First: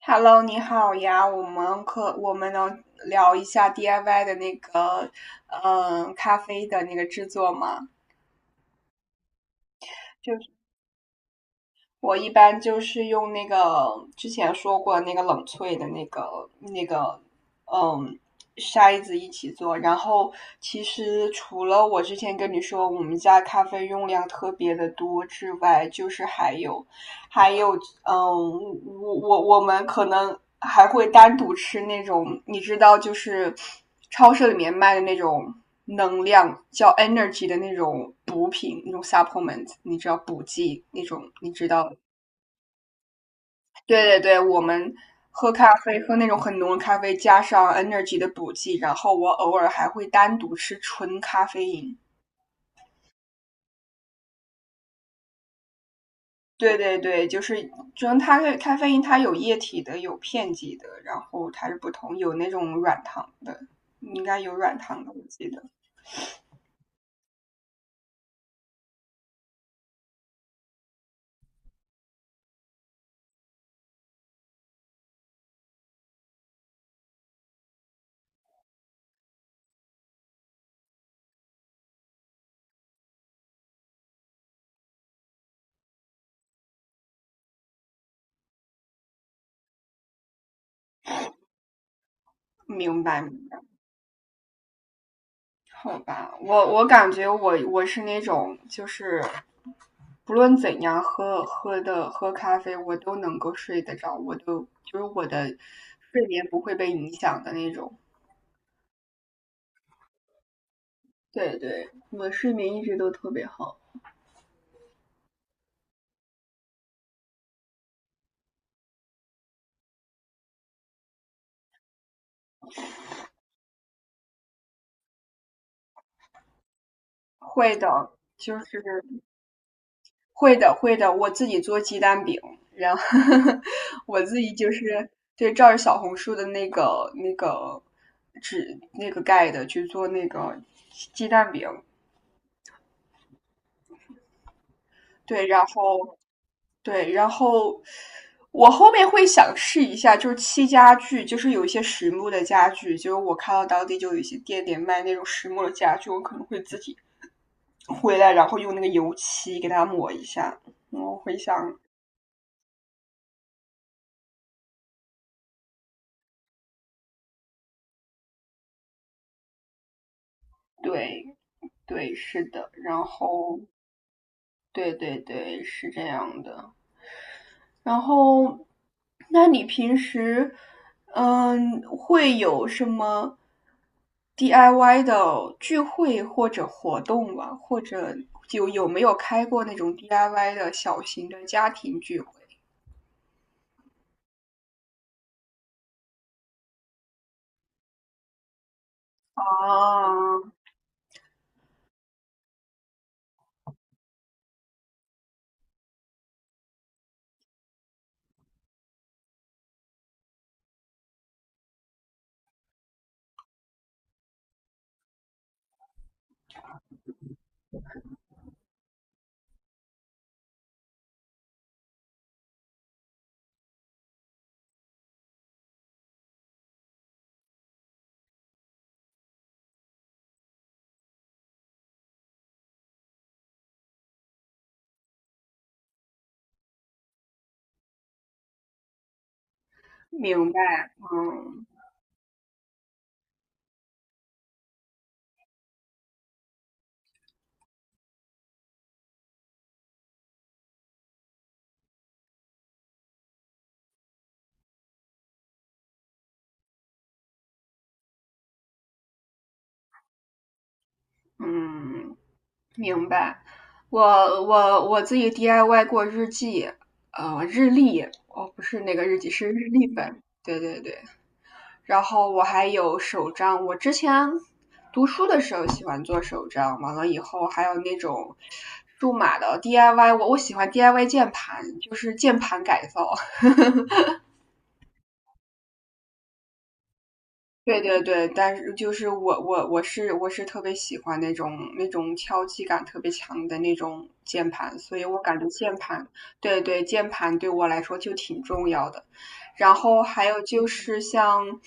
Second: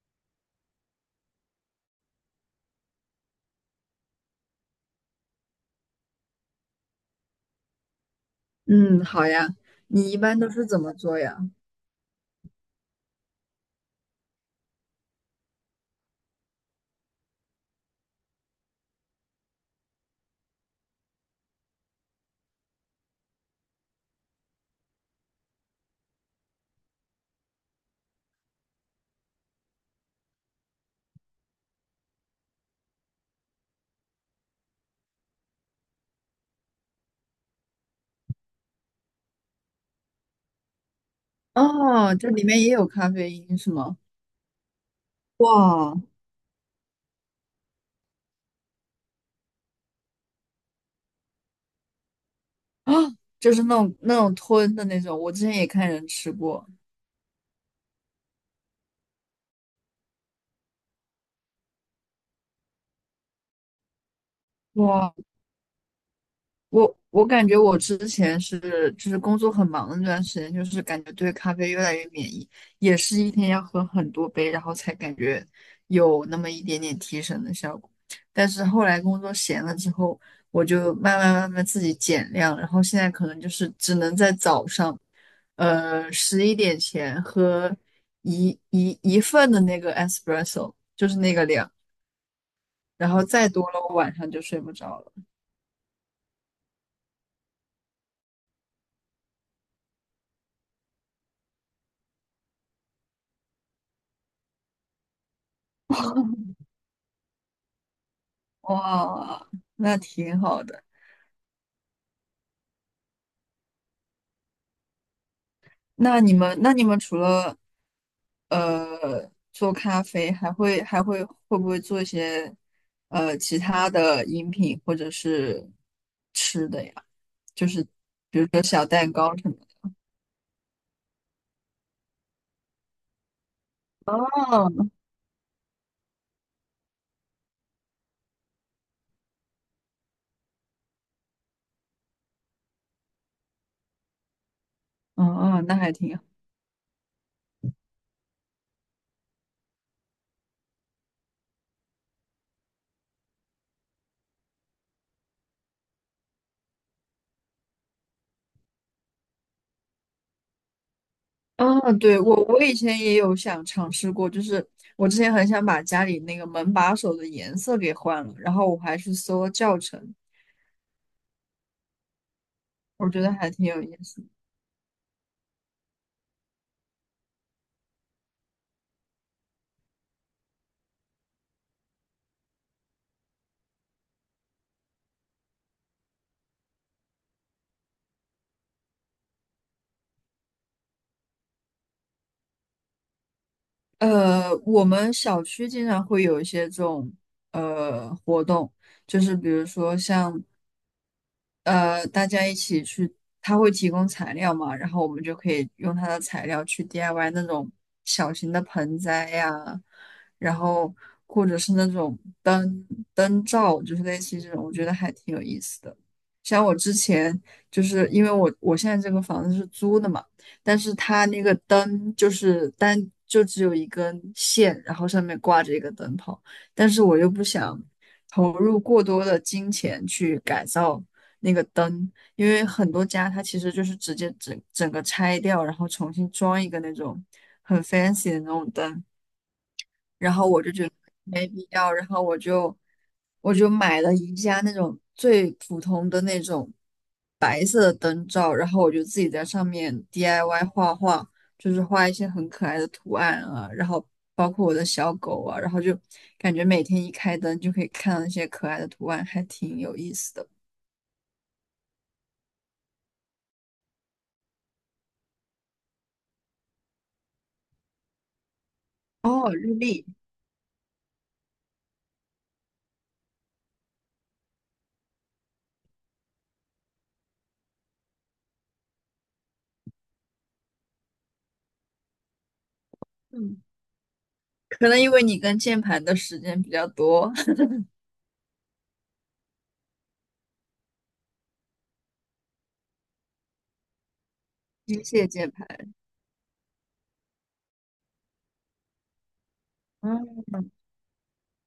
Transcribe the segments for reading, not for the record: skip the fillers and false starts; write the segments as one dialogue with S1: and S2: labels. S1: Hello,你好呀，我们能聊一下 DIY 的那个，咖啡的那个制作吗？
S2: 嗯，好呀。你一
S1: 就
S2: 般都
S1: 是
S2: 是怎么做呀？
S1: 我一般就是用那个之前说过那个冷萃的那个，嗯，筛子一起做。然后其实除了我之前跟你说我们家咖啡用量特别的多之外，就是还有呃我们可能还会单独吃那种，你知道，就是超市里面卖的那种能量叫 energy 的那种补品，那种 supplement,你知道补剂那种，你知道？
S2: 哦，这里面也有咖啡因是吗？
S1: 对对对，我们喝咖
S2: 哇，
S1: 啡喝那种很浓的咖啡，加上 energy 的补剂，然后我偶尔还会单独吃纯咖啡因。
S2: 啊，就是那种吞的那种，我之前也看人吃过。
S1: 对对对，就是它的咖啡因，它有液体的，有片剂的，然后它是不同，有那种软糖的，应该有软糖的，
S2: 哇。
S1: 我记得。
S2: 我感觉我之前是就是工作很忙的那段时间，就是感觉对咖啡越来越免疫，也是一天要喝很多杯，然后才感觉有那么一点点提神的效果。但是后来工作闲了之后，我就慢慢慢慢自己减量，然后现在可能就是只能在早上，11点前喝一份的那个 espresso，就是那个量，
S1: 明
S2: 然
S1: 白
S2: 后
S1: 明
S2: 再
S1: 白，
S2: 多了我晚上就睡不着了。
S1: 好吧，我感觉我是那种就是不论怎样喝咖啡，我都能够睡得着，我都就是我的睡眠不会被影响的那种。
S2: 哇，那挺好的。
S1: 对对，我睡眠一直都特别好。
S2: 那你们除了做咖啡，还会还会会不会做一些其他的饮品或者是吃的呀？就
S1: 会
S2: 是
S1: 的，
S2: 比如
S1: 就
S2: 说
S1: 是
S2: 小蛋糕什么的。
S1: 会的我自己做鸡蛋饼，然后 我自己就
S2: 哦，
S1: 是对照着小红书的那个纸那个盖的去做那个鸡蛋饼，
S2: 哦
S1: 对，然
S2: 哦，那还
S1: 后
S2: 挺好。
S1: 对，然后我后面会想试一下，就是漆家具，就是有一些实木的家具，就是我看到当地就有一些店里卖那种实木的家具，我可能会自己回来，然后用那个油漆给它抹一下，我会想
S2: 啊，对，我以前也有想尝试过，就是我之前很想把家里那个门把手的颜色给换了，然后我还去搜了教程，
S1: 对对，是的，然
S2: 我觉得还
S1: 后
S2: 挺有意思的。
S1: 对对对，是这样的。然后，那你平时嗯会有什么 DIY 的聚会或者活动吗？或者就有没有开过那种 DIY 的小型的家庭聚会？
S2: 我们小区经常会有一些这种活动，就是
S1: 啊，
S2: 比如说像大家一起去，他会提供材料嘛，然后我们就可以用他的材料去 DIY 那种小型的盆栽呀，然后或者是那种灯罩，就是类似于这种，我觉得还挺有意思的。像我之前就是因为我现在这个房子是租的嘛，但是它那个灯就是就只有一根线，然后上面挂着一个灯泡，但是我又不想投入过多的金钱去改造那个灯，因为很多家它其实就是直接整个拆掉，然后重新装一个那种很 fancy 的那种灯，然后
S1: 明白，
S2: 我就觉得没
S1: 嗯
S2: 必要，然后我就买了一家那种最普通的那种白色的灯罩，然后我就自己在上面 DIY 画画，就是画一些很可爱的图案啊，然后包括我的小狗啊，然后就感觉每天一开灯就可以看到那些可爱的图案，还挺有意思的。
S1: 嗯。明白，我我自己 DIY 过日记，日历，哦，不是那个日记，是
S2: 哦，
S1: 日
S2: 日
S1: 历
S2: 历，
S1: 本，对对对。然后我还有手账，我之前读书的时候喜欢做手账，完了以后还有那种数码的 DIY,我喜欢 DIY 键盘，就是键盘改造，
S2: 嗯，可能因为你跟键盘的时间比较多，
S1: 对对对，但是就是我是特别喜欢那种敲击感特别强的那种键盘，
S2: 机
S1: 所以我
S2: 械
S1: 感觉
S2: 键
S1: 键
S2: 盘。
S1: 盘，对对，键盘对我来说就挺重要的。然后还有
S2: 嗯。
S1: 就是像，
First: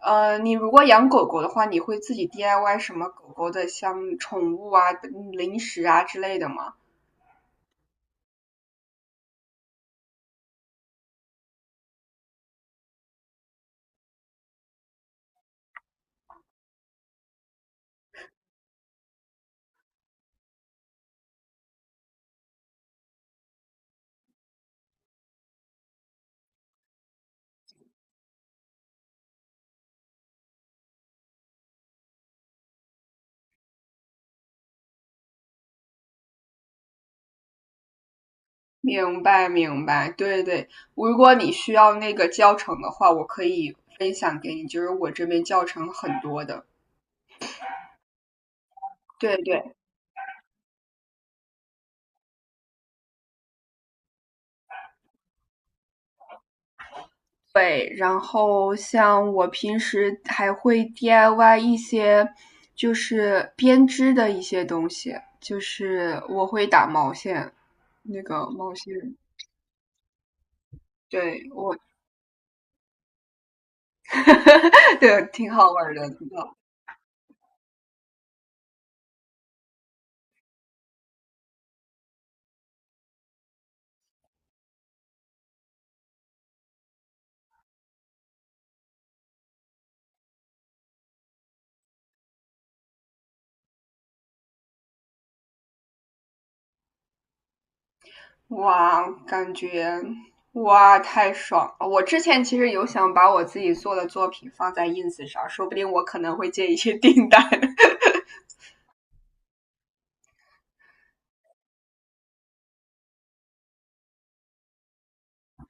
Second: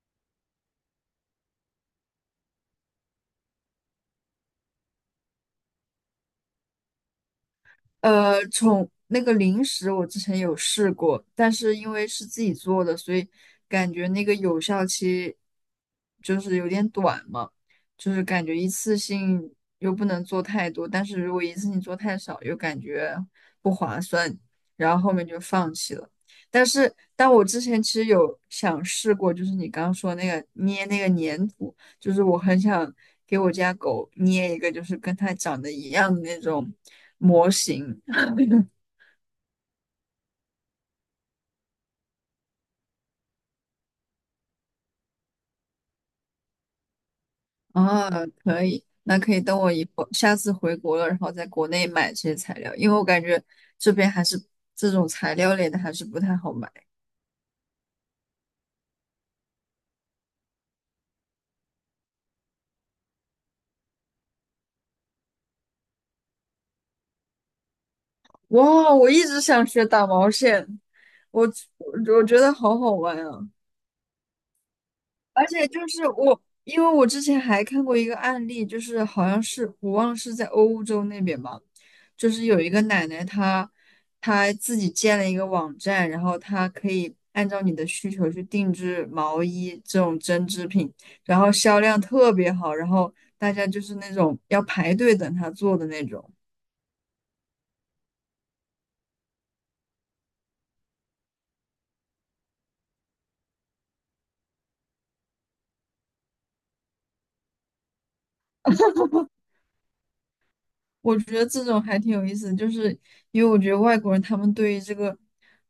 S1: 呃，你如果养狗狗的话，你会自己 DIY 什么狗狗的像宠物啊、嗯零食啊之类的吗？
S2: 从那个零食我之前有试过，但是因为是自己做的，所以感觉那个有效期就是有点短嘛，就是感觉一次性又不能做太多，但是如果一次性做太少，又感觉不划算，然后后面就放弃了。但我之前其实有想试过，就是你刚刚说那个捏那个粘土。就是我很想给我家狗捏一个，就是跟它长得一样的那种模型
S1: 明白明白，对对，如果你需要那个教程的话，我可以分享给你，就是我这边教程很多的。
S2: 啊，可以，那可
S1: 对
S2: 以等我
S1: 对
S2: 以后下次回国了，然后在国内买这些材料，因为我感觉这边还是这种材料类的还是不太好买。
S1: 对，然后像我平时还会 DIY 一些就是编织的一些东西，就是我会打毛线，那个毛
S2: 哇，我
S1: 线，
S2: 一直想学打毛线，我
S1: 对我，
S2: 我觉得好好玩啊！
S1: 对，
S2: 而
S1: 挺
S2: 且
S1: 好
S2: 就
S1: 玩儿的。
S2: 是我，因为我之前还看过一个案例，就是好像是我忘了是在欧洲那边吧，就是有一个奶奶她自己建了一个网站，然后她可以按照你的需求去定制毛衣这种针织品，然后销量特别好，然后大家就是那种要排队等她做的那种。
S1: 哇，感觉哇太爽了！我之前其实有想把我自己做的作品放在 ins 上，说不定我可能会接一些订单。
S2: 我觉得这种还挺有意思的就是因为我觉得外国人他们对于这个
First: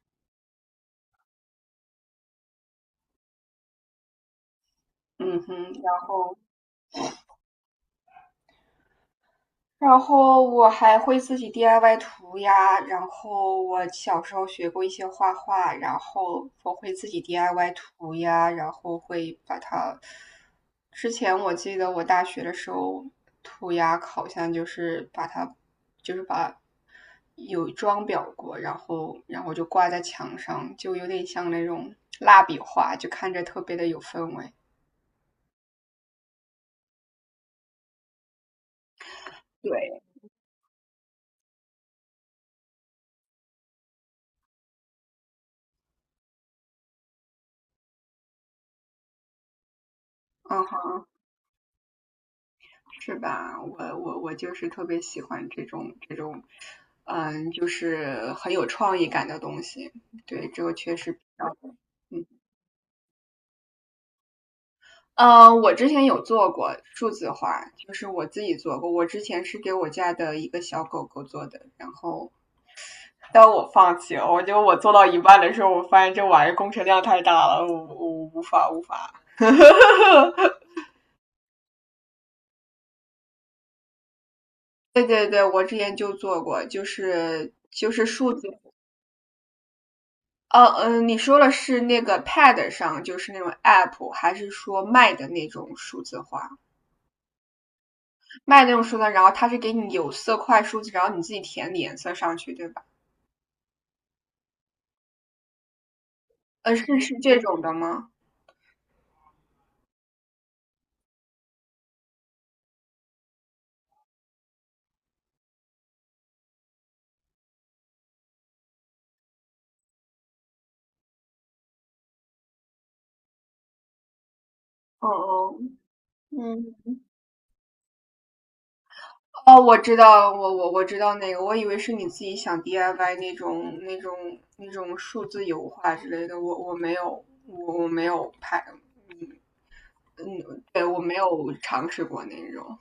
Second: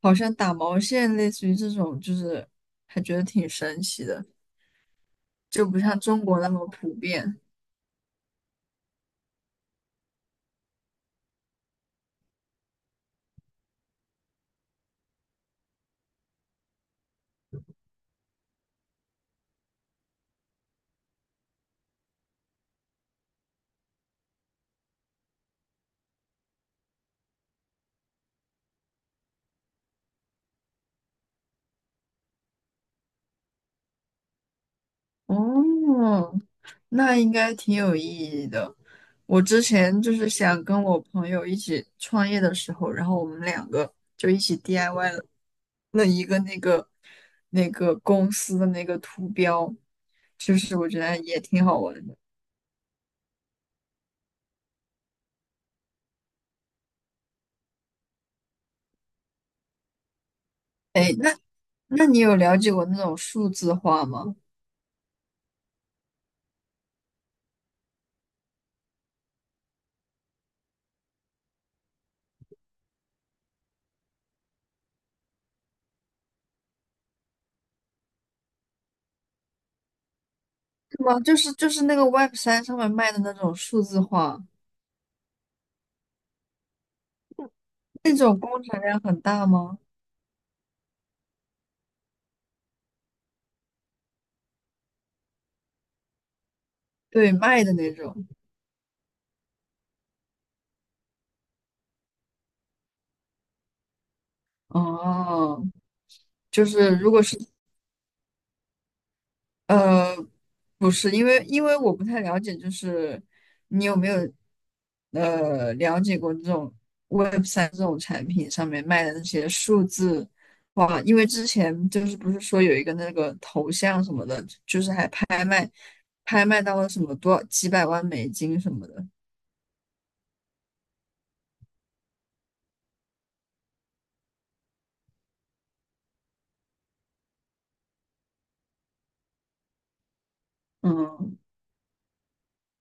S2: 好像打毛线，类似于这种，就是还觉得挺神奇的，
S1: 嗯哼，
S2: 就不
S1: 然
S2: 像中
S1: 后
S2: 国那么普遍。
S1: 然后我还会自己 DIY 涂鸦，然后我小时候学过一些画画，然后我会自己 DIY 涂鸦，然后会把它。之前我记得我大学的时候涂鸦好像就是把它，就是把有装裱过，然后就挂在墙上，就有点像那种蜡笔画，就看着特别的有氛围。
S2: 哦，那应该挺有意义的。我之前
S1: 对，
S2: 就是想跟我朋友一起创业的时候，然后我们两个就一起 DIY 了一个那个公司的那个图标，就
S1: 嗯
S2: 是我觉
S1: 哼，
S2: 得也挺好玩的。
S1: 是吧？我就是特别喜欢这种就是很有创意感的东西。对，这个确实比较。
S2: 那你
S1: 嗯，
S2: 有了解过那种数字化吗？
S1: 我之前有做过数字化，就是我自己做过。我之前是给我家的一个小狗狗做的，然后但我放弃了。我觉得我做到一半的时候，我发现这玩意儿工程量太大了，我无法。
S2: 是吗？就是那个 Web3上面卖的那种数字化，
S1: 对对对，我之前就做过，就是
S2: 那
S1: 数
S2: 种
S1: 字
S2: 工程量很大吗？
S1: 哦，嗯，你说的是那个 Pad 上，就是那种 App,还是说卖的那种数字化？
S2: 对，卖的那种。
S1: 卖那种数字化然后它是给你有色块数字，然后你自己填你颜色上去，对吧？
S2: 哦，就是
S1: 是
S2: 如
S1: 是
S2: 果是
S1: 这种的吗？
S2: 呃，不是，因为我不太了解，就是你有没有了解过这种 Web3这种产品上面卖的那些数字哇？因为之前就是不是说有一个那个头像什么的，就是
S1: 哦
S2: 还拍
S1: 哦，
S2: 卖，拍卖到了
S1: 嗯，
S2: 什么多几百万美金什么的，
S1: 哦，我知道，我知道那个，我以为是你自己想 DIY 那种数字油画之类的，我没有，我没有拍，嗯，对，我没
S2: 嗯。
S1: 有尝试过那种。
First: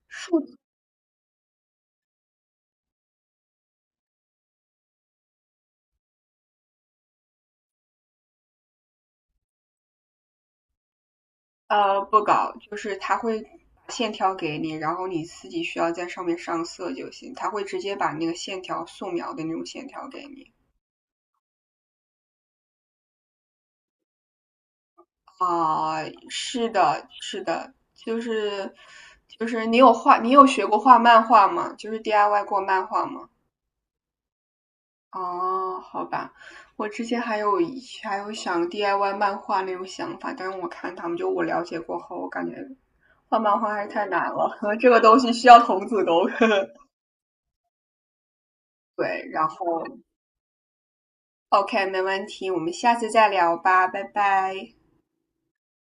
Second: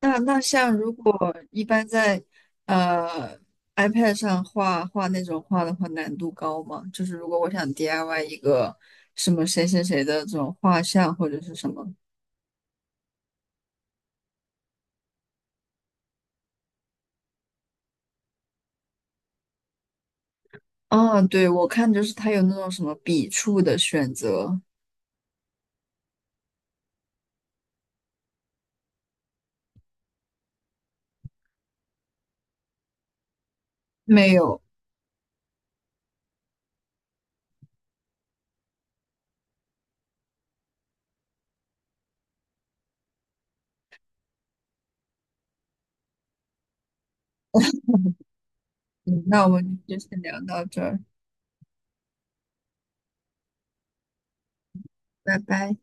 S2: 那
S1: 数
S2: 像如果一般在呃 iPad 上画画那种画的话，难度高吗？就是如果我想 DIY 一个什么谁谁谁的这种画像或者是什么，
S1: 不搞，就是他会把线条给你，然后你自己需要在上面上色就行。他会直接把那个线条素描的那种线条给你。
S2: 啊，对，我看就是它有那种什么笔触的选择，
S1: 啊、是的，是的，就是你有画，你有学过画漫画吗？就是 DIY 过漫画吗？
S2: 没有。
S1: 哦，好吧，我之前还有想 DIY 漫画那种想法，但是我看他们就我了解过后，我感觉画漫画还是太难了，这个东西需要童子功。
S2: 嗯，
S1: 对，
S2: 那
S1: 然
S2: 我们
S1: 后
S2: 就先聊到这儿，
S1: OK,没问题，我们下次再聊吧，拜拜。
S2: 拜拜。